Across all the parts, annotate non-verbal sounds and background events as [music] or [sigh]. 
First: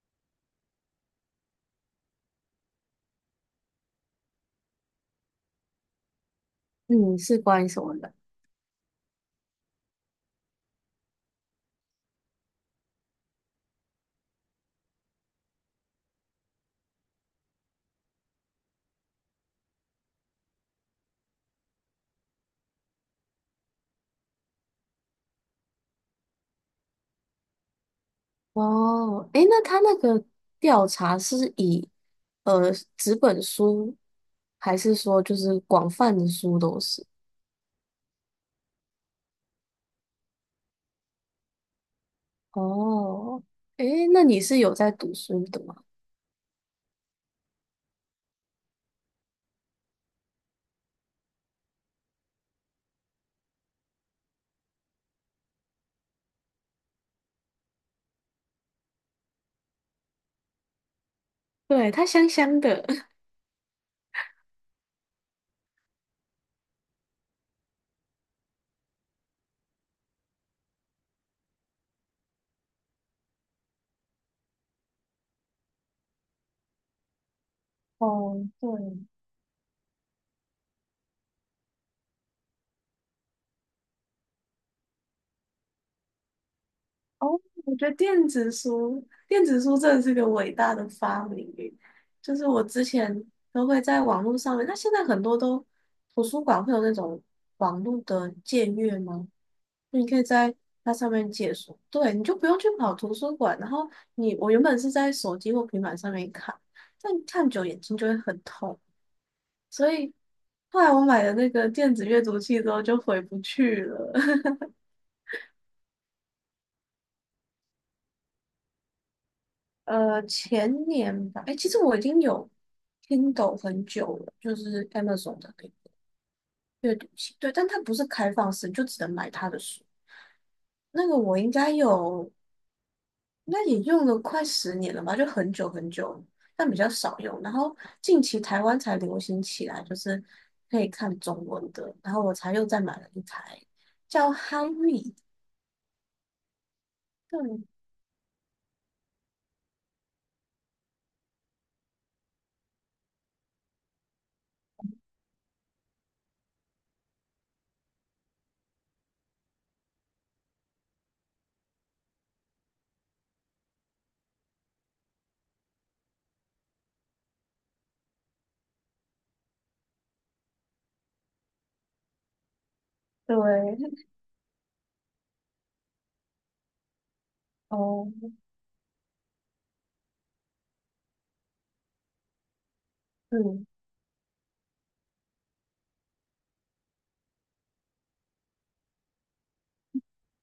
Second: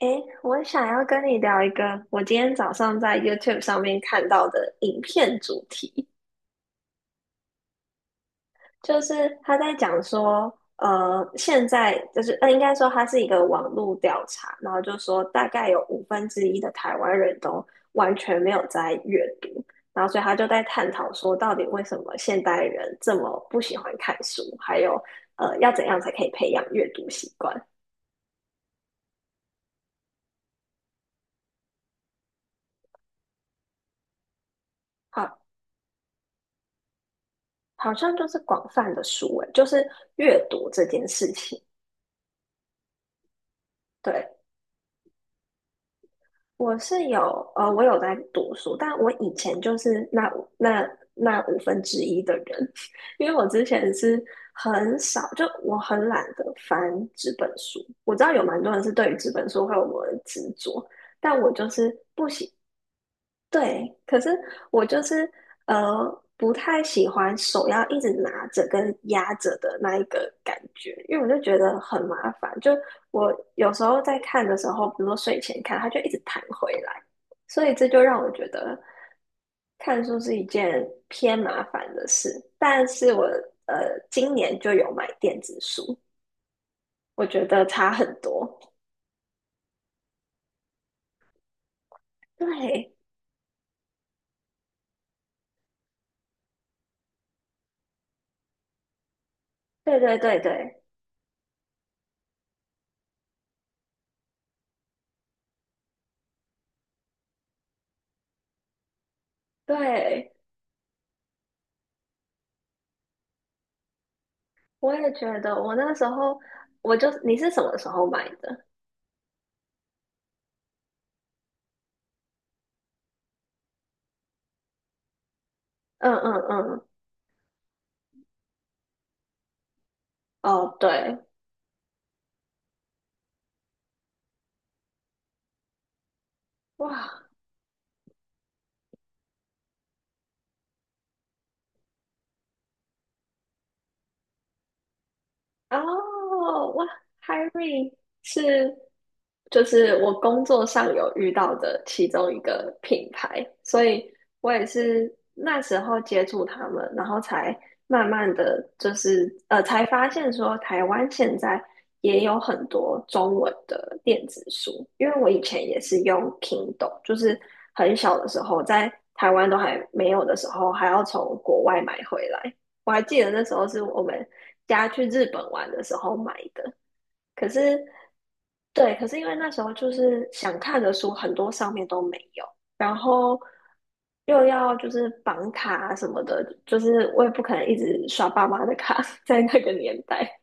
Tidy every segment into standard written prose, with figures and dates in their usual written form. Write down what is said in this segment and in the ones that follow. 诶，我想要跟你聊一个我今天早上在 YouTube 上面看到的影片主题。嗯，是关于什么的？就是他在讲说，现在就是应该说它是一个网络调查，然后就说大概有五分之一的台湾人都完全没有在阅读。然后所以他就在探讨说，到底为什么现代人这么不喜欢看书，还有要怎样才可以培养阅读习惯？哦，诶，那他那个调查是以呃纸本书，还是说就好，是广泛的书都是？好像就是广泛的书诶，就是阅读这件事情。哦，诶，那对，你是有在读书的吗？我是有，我有在读书，但我以前就是那五分之一的人，[laughs] 因为我之前是很少，就我很懒得翻纸本书。我知道有蛮多人是对于纸本书会有某种执着，但我就对，是它不香喜香的。[laughs] 对，可是我就是不太喜欢手要一直拿着跟压着的那一个感觉，因为我就觉得很麻烦。就我有时候在看的时候，比如说睡前看，它就一直弹回来，所以这就让我哦，觉对，得看书是一件偏麻烦的事。但是我今年就有买电子书，我哦，觉得我觉差得很电子多。[laughs] 书，电子书真的是个伟大的发明耶，就是我之对，前都会在网络上面，那现在很多都图书馆会有那种网络的借阅吗？对你可对以对在对它上面借书，对，你就不用去跑图书馆。然后你，我原本是在手机或平板上面看，但看久眼睛就会很痛，所以对。后来我买了那个电子阅读器之后就回不去了。[laughs] 我也觉得，我那时候我就你是什么时候买的？前年吧，哎，其实我已经有 Kindle 很久了，就是 Amazon 的那个嗯嗯嗯，阅读器，对，但它不是开放式，就只能买它的书。哦那个对，我应该有。那也用了快10年了吧，就很久很久，但比较少哇，用。然后近期台湾才流行起来，就是可以看中文的，然后我才又再买了一台叫哈瑞，哦，哇对，Harry 是就是我工作上有遇到的其中一个品牌，所以我也是那时候接触他们，然后才慢慢的就是才发现说台湾现在也有很多中文的电子书，因为我以前也是用 Kindle，就是很小的时候在台湾都还没有的时候，还要从国外买回来。我还记得那时候是对，我们家去日本玩的时候买的。可是，哦，对，可是因为那时候就是想看的书很多上面都没有，然后嗯又要就是绑卡啊什么的，就是我也不可能一直刷爸妈的卡，[laughs] 在那个年代，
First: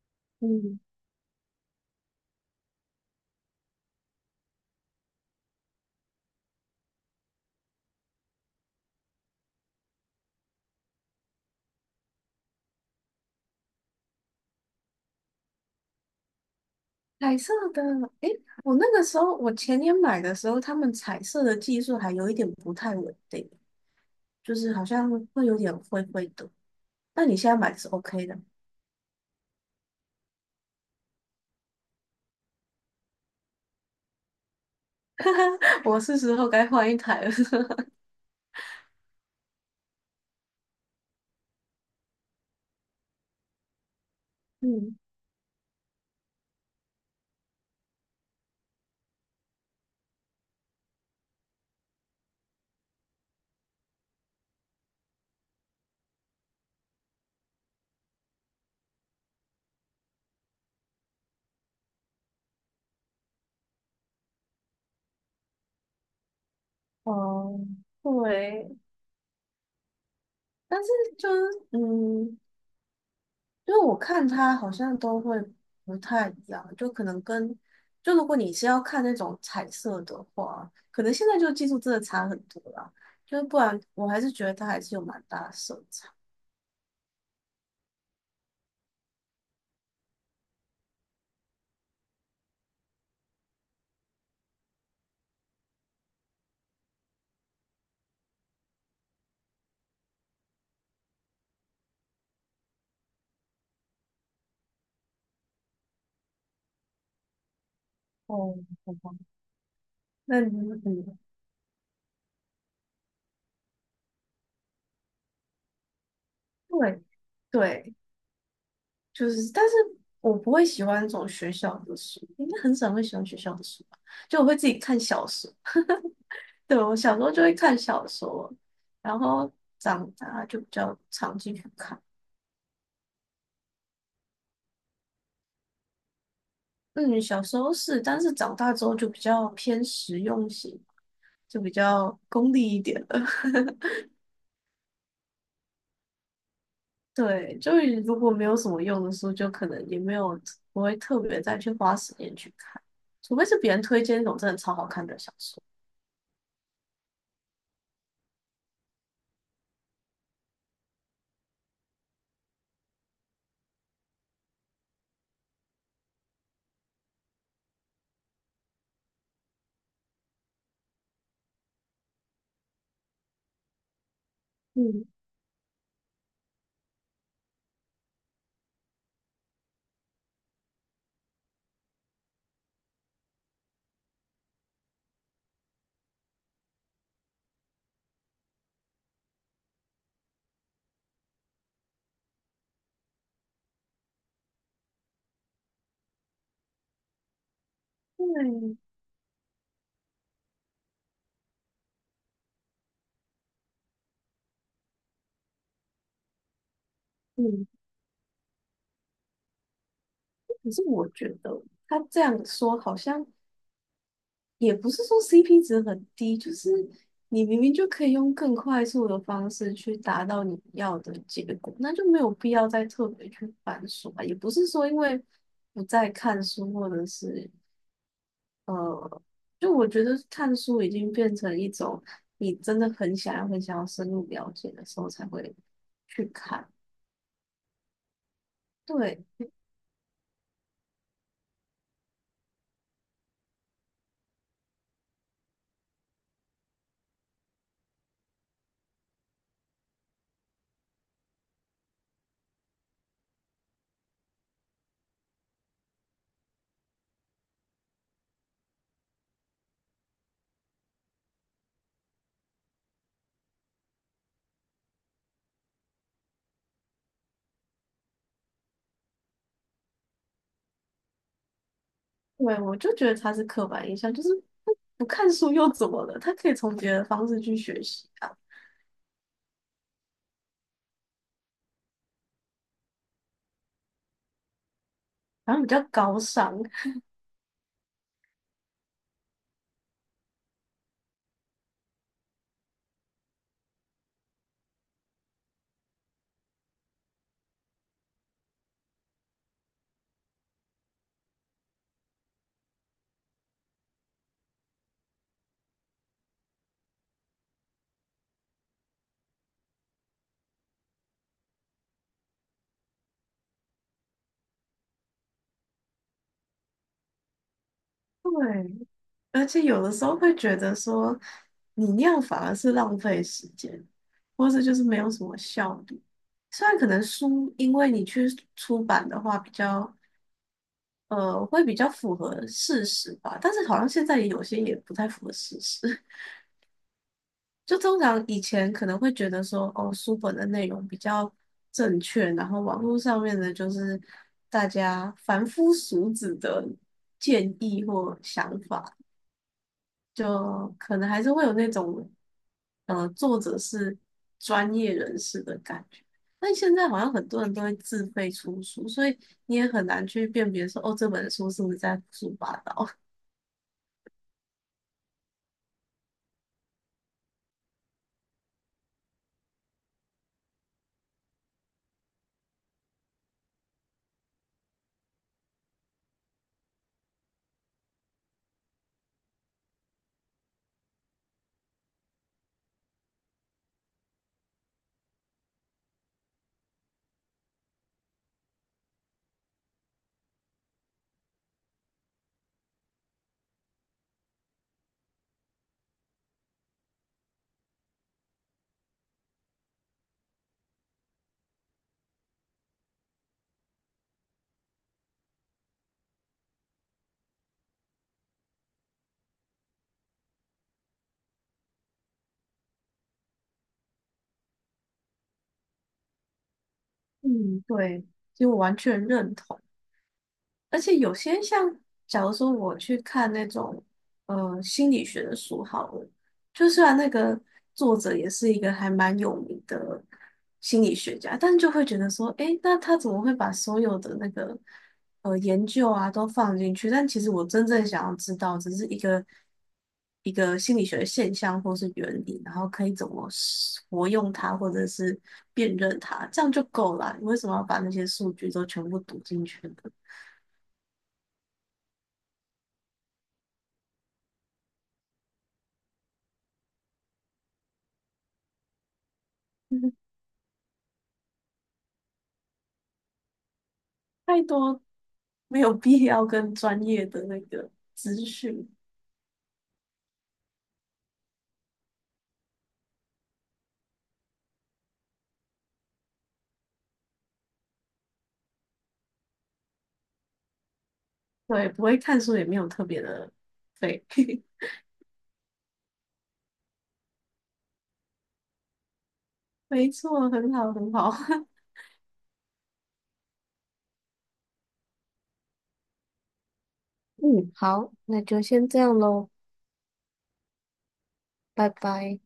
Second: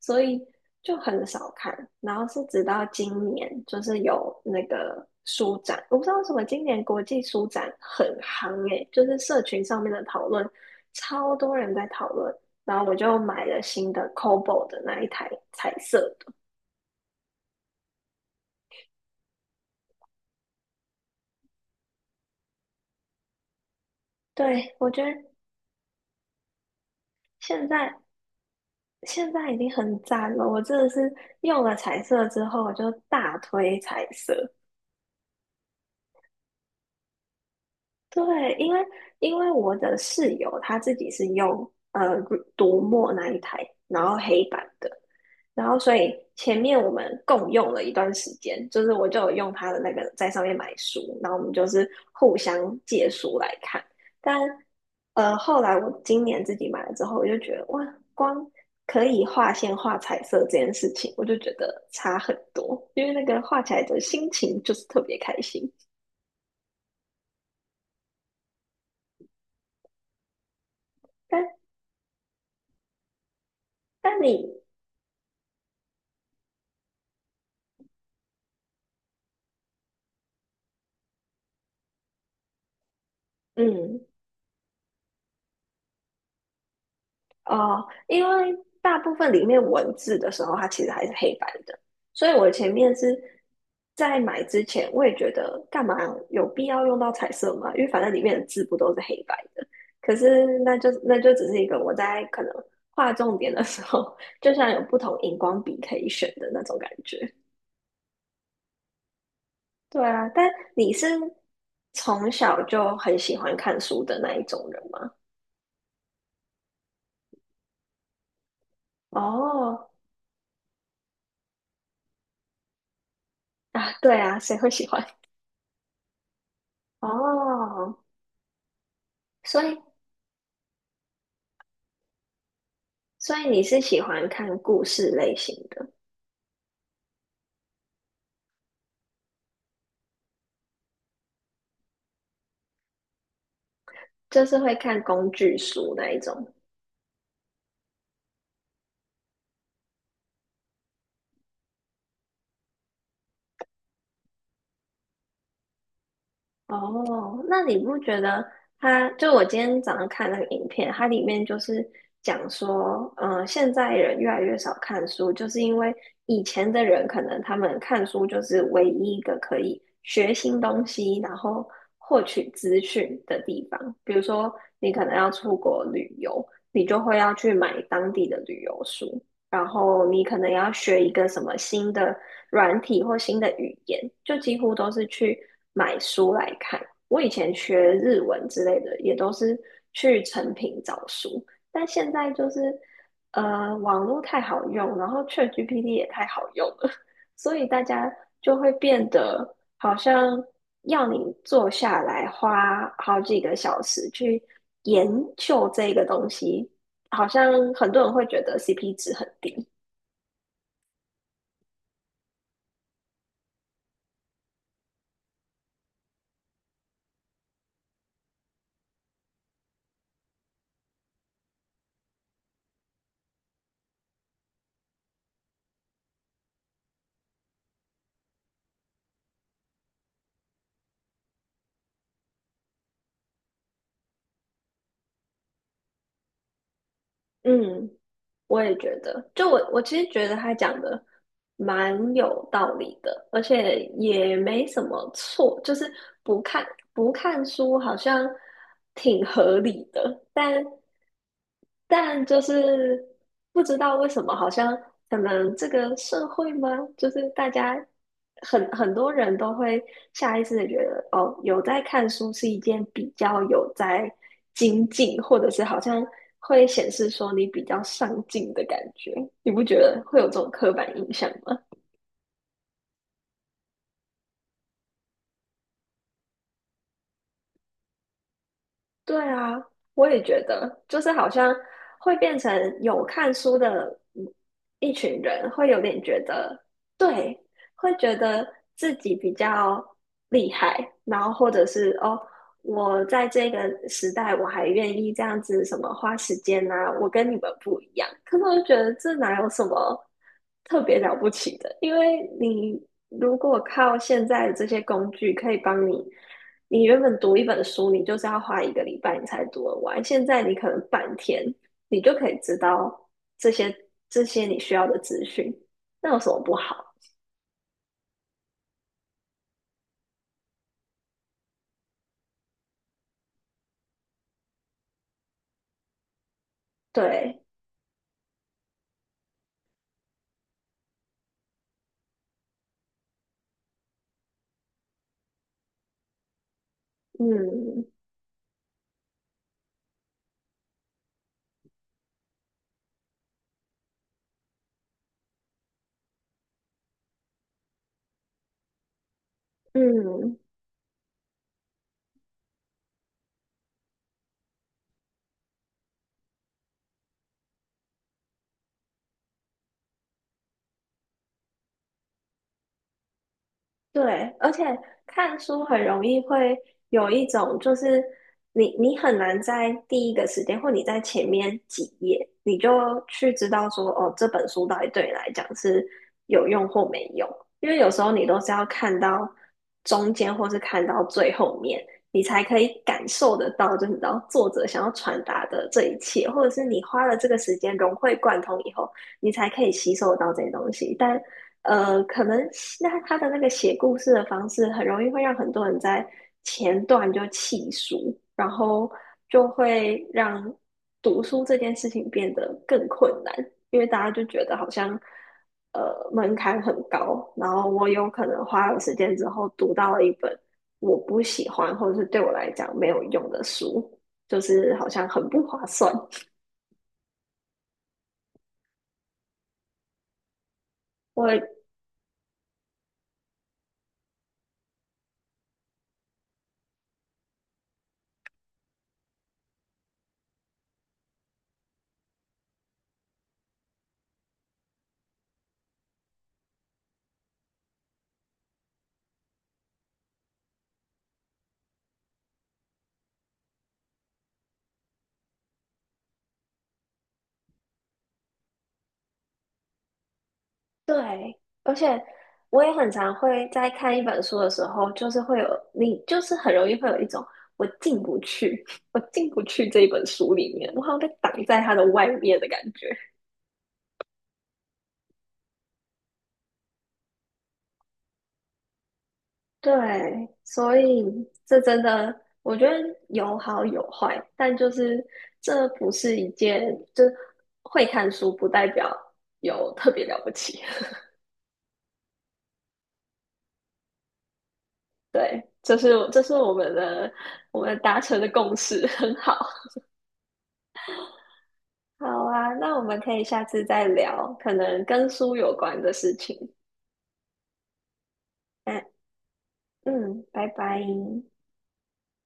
所以嗯，就很少看。然后是直到今年，就是有那个书展，我不知道为什么今年国际书展很夯诶，就是社群上面的讨论，超多人在讨论。然后我就买了新的 c o b o 的那一台彩色彩色的。诶，我那个时候我前年买的时候，他们彩色的技术还有一点不太稳定，就是对，好我觉像得会有点灰灰的。那你现在现买的是 在 OK 的，现在已经很赞了。我真的是用了彩色之后，我就大推彩色。[laughs] 我是时候该换一台了。[laughs] 对，因为因为我的室友他自己是用读墨那一台，然后黑板的。嗯，然后所以前面我们共用了一段时间，就是我就有用他的那个在上面买书，然后我们就是互相借书来看。但后来我今年自己买了之后，我就觉得哇，光可以画线、画彩色这件事情，我就觉得差很多，因为那个画起来的心情就是特别开心。哦，对，但是就是但嗯，因为我但看你，它好像都会不太一样，就可能跟就如果你是要看那种彩色的话，可能现在就技术真的差很多啦，就是不然嗯，我还是觉得它还是有蛮大的色差。哦，因为大部分里面文字的时候，它其实还是黑白的，所以我前面是在买之前，我也觉得干嘛有必要用到彩色吗？因为反正里面的字不都是黑白的。可是那就只是一个我在可能画重点的时候，就像有不同荧光笔可以选的那种感觉。哦，好吧，对啊，那但你你是嗯，从小就很喜欢看书的那一种人吗？对对，就是，但是哦，我不会喜欢这种学校的书，应该很少会喜欢学校的书啊，吧？对啊，就我会谁自会己喜看欢？小说。对，我小时候就会看哦，小说，然后所以长大就比较常进去看。所以你是喜欢看故事类型的，嗯，小时候是，但是长大之后就比较偏实用型，就比较功利一点了。[laughs] 就是会看工具书那一种。对，就是如果没有什么用的书，就可能也没有不会特别再去花时间去看，除非是别人推荐那种真的超好看的小说。哦，那你不觉得他？就我今天早上看那个影片，它里面就是讲说，嗯、现在人越来越少看书，就是因为以前的人可能他们看书就是唯一一个可以学新东西，然后获取资讯的地方。比如说，你可嗯，能要出国旅游，你就会要去买当地的旅游书，然后你可能要学一个什么新的。软体或新的语言，就几乎都是去买书来看。我以前学日文之类的，也都是去成品找书，但现在就是网络太好用，然后 ChatGPT 也太好用了，[laughs] 所以大家就会对，变得好像要你坐下来花好几个小时去研究这个东西，好嗯，像很多人会觉得 CP 值很低。可是我觉得他这样说好像也不是说 CP 值很低，就是你明明就可以用更快速的方式去达到你要的结果，那就没有必要再特别去翻书啊。也不是说因为不再看书，或者是呃，就我觉得看书已经变成一种你真的很想要、很想要深入了解的时候才会去看。嗯，我也觉对，得，就我其实觉得他讲的蛮有道理的，而且也没什么错，就是不看不看书好像挺合理的，但。但就是不知道为什么，好像可能这个社会吗？就是大家很多人都会下意识的觉得，哦，有在看书是一件比较有在精进，或者是好像会显示说你比较上进的感觉。你不觉得会有这种刻板印象吗？对，我就觉得它是刻板印象，就是不看书又怎么了？他可以从别的方式去学习啊，对啊，我也觉得，就是好像会变成有看书的嗯一群人，然后会比有较点高觉尚。得，对，会觉得自己比较厉害，然后或者是哦，我在这个时代我还愿意这样子什么花时间啊，我跟你们不一样，可是我就觉得这哪有什么特别了不起的，因为你如果靠现在这些工具可以帮你。你原本读一本书，你就是要花一个礼拜你才读得完，现在你可能半天，你就可以知道这些这些你需要的资讯，那有什么不好？对，而且有的时候会觉得说，你那样反而是浪费时间，或者就是没有什么效率。虽然可能对，书，因为你去出版的话，比较会比较符合事实吧，但是好像现在也有些也不太符合事实。[laughs] 就嗯通常以前可能会觉得说，哦，书本的内容比较正确，然后网络上面的就是大家凡夫俗子的建议或想法。嗯，就可能还是会有那种，作者是专业人士的感觉。但现在好像很多人都会自费出书，所以你也很难去辨别说，哦，这本书是不是在胡说八道。对，而且看书很容易会有一种，就是你很难在第一个时间，或你在前面几页，你就去知道说，哦，这本书到底对你来讲是有用或没用。因为有时候你都是要看到中间，或是看到最后面，你才可以感受得到，就是你知道作者想要传达的这一切，或者是你花了这个时间融会贯通以后，你才可以吸收到这些东西。但可能那他的那个写故事的方式，很容易会让很多人在前段就弃书，然后就会让读书这件事情变得更困难，因为大家就觉得好像门槛很高，然后我有可能花了时间之后读到了一本我不喜欢或者是对我来讲没有用的书，就是好像很不划算。[laughs] 嗯，对，就完全认同。而且有我些像，假如说我去看那种心理学的书好了，就虽然那个作者也是一个还蛮有名的心理学家，但就会觉得说，诶，那他怎么会把所有的那个研究啊都放进去？但其实我真正想要知道，只是一个一个心理学的现象或是原理，然后可以怎么使活用它，或者是辨认它，这样就够了啊你为什么要把那些数据都全部读进去呢？对，而且我也很常会在看一本书的时候，就是会有你，就是很容易会有一种我进不去，[laughs] 我进不去这一本 [laughs] 书里面，我好像被挡在它的外面的感觉。太多没有必要跟专业的那个资讯，对，所以这真的，我觉得有好有坏，但就是这不是一件，就是会看书不代表有特别了不起。[laughs] 对，不会看书也没有特别的费，[laughs] 对，这是我们的我们达成的共识，很好。没错，很好，很好，好啊，那我们可以下次再聊，可能跟书有关的事情。[laughs] 嗯，好，那就先这嗯样喽，嗯，拜拜。拜拜。